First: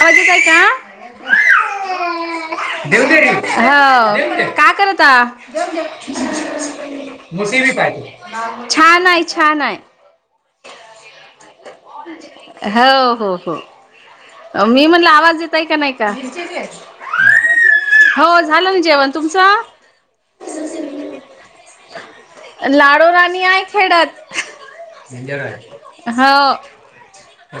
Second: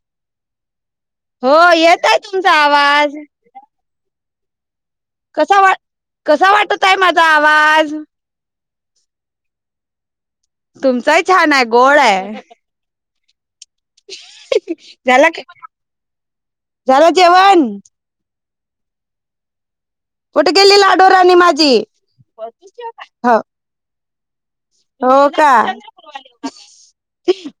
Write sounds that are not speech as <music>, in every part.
अवाज येतय का? हो येत आहे तुमचा आवाज येऊदे. हो, का करत आहा,, कसा वा कसा वाटत आहे माझा मुसब आवाज पाहि छान आय छान आय. तुमचाही छान आहे गोड आहे. हो हो हो मी म्हणलं झाला आवाज की देतय का नाही का,, झालं जेवण हो झा झालं ना जेवण तुमचं? कुठं गेली लाडोराणी माझी? हं. खेनार हो,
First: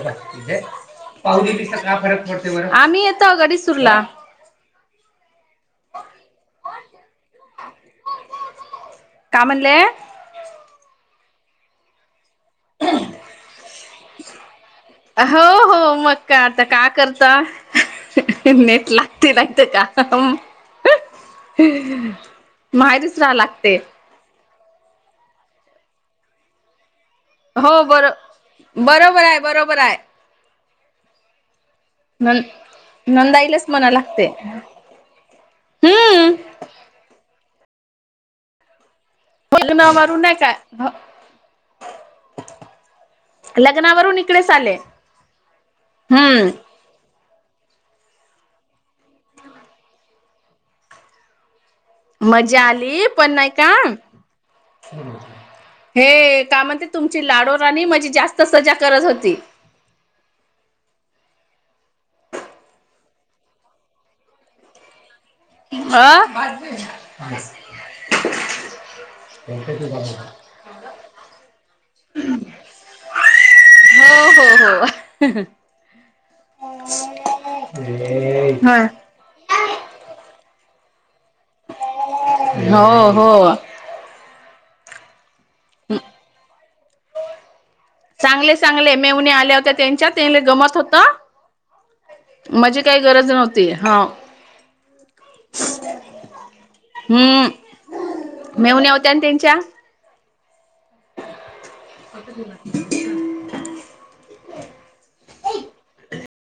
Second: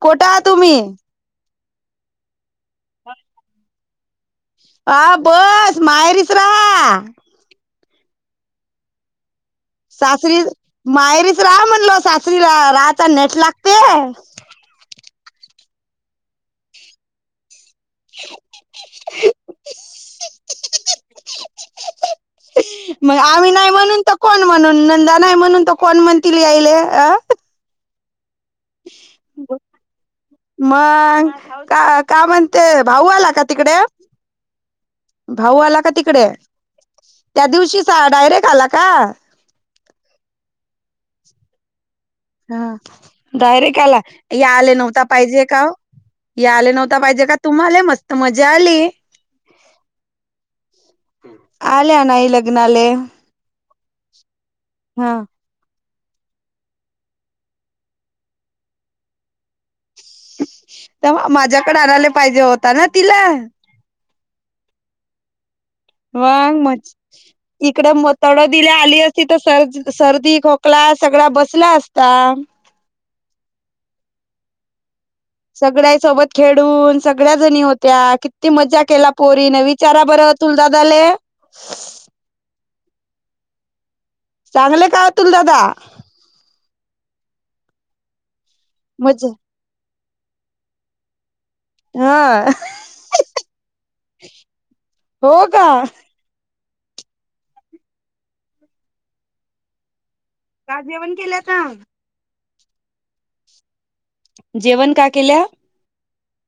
कोठे आहात तुम्ही पा दिस काय फरक पडते, आम्ही येतो गडी सुरला हा बस माहेरीच रहा काय म्हटले. सासरी मायरीच राहा म्हणल सासरीला राहाता नेट लागतेय. हो हो मग का आता का करता. नट लागते लागते काम.. मग माहेरीच जा आम्ही नाही लागते. म्हणून तर कोण म्हणून नंदा नाही म्हणून त कोण म्हण तिला यायले अ. हो बरोबर आहे बरोबर. मग का का न म्हणते भाऊ आला का नंदाईलाच तिकडे. <inaudible> भाऊ आला का तिकडे, हम्म त्या दिवशी डायरेक्ट आला का. बज ना नाही. हा डायरेक्ट आला लग्नावरून इकडेच या आले नव्हता पाहिजे का ओ. हे आले हम्म नव्हता पाहिजे का तुम्हाला मस्त मजा आली. हम् मज्जा आली पण नाही का हा हे काय म्हणते तुमची लाडू राणी माझी जास्त सजा करत होती. तवा माझ्याकडे आणायला पाहिजे होता ना तिला अ वांग मज इकड म तळदीला आली असती तर सर् सर्दी खोकला सगळा बसला असता हो हो हो सगळ्या सोबत खेडून सगळ्या जणी होत्या किती मजा ह केला पोरीन विचारा बरं तुल दादाले हो हो चांगले काय तुल दादा चांगले चांगले मजा मेवणी आल्या होत्या त्यांच्यात तेले गमत होता हा माझी काही गरज नव्हती हा हो का हम्म मेव्हण्या होत्या ना त्यांच्या का जेवण केल्या का हो <inaudible> जेवण का केल्या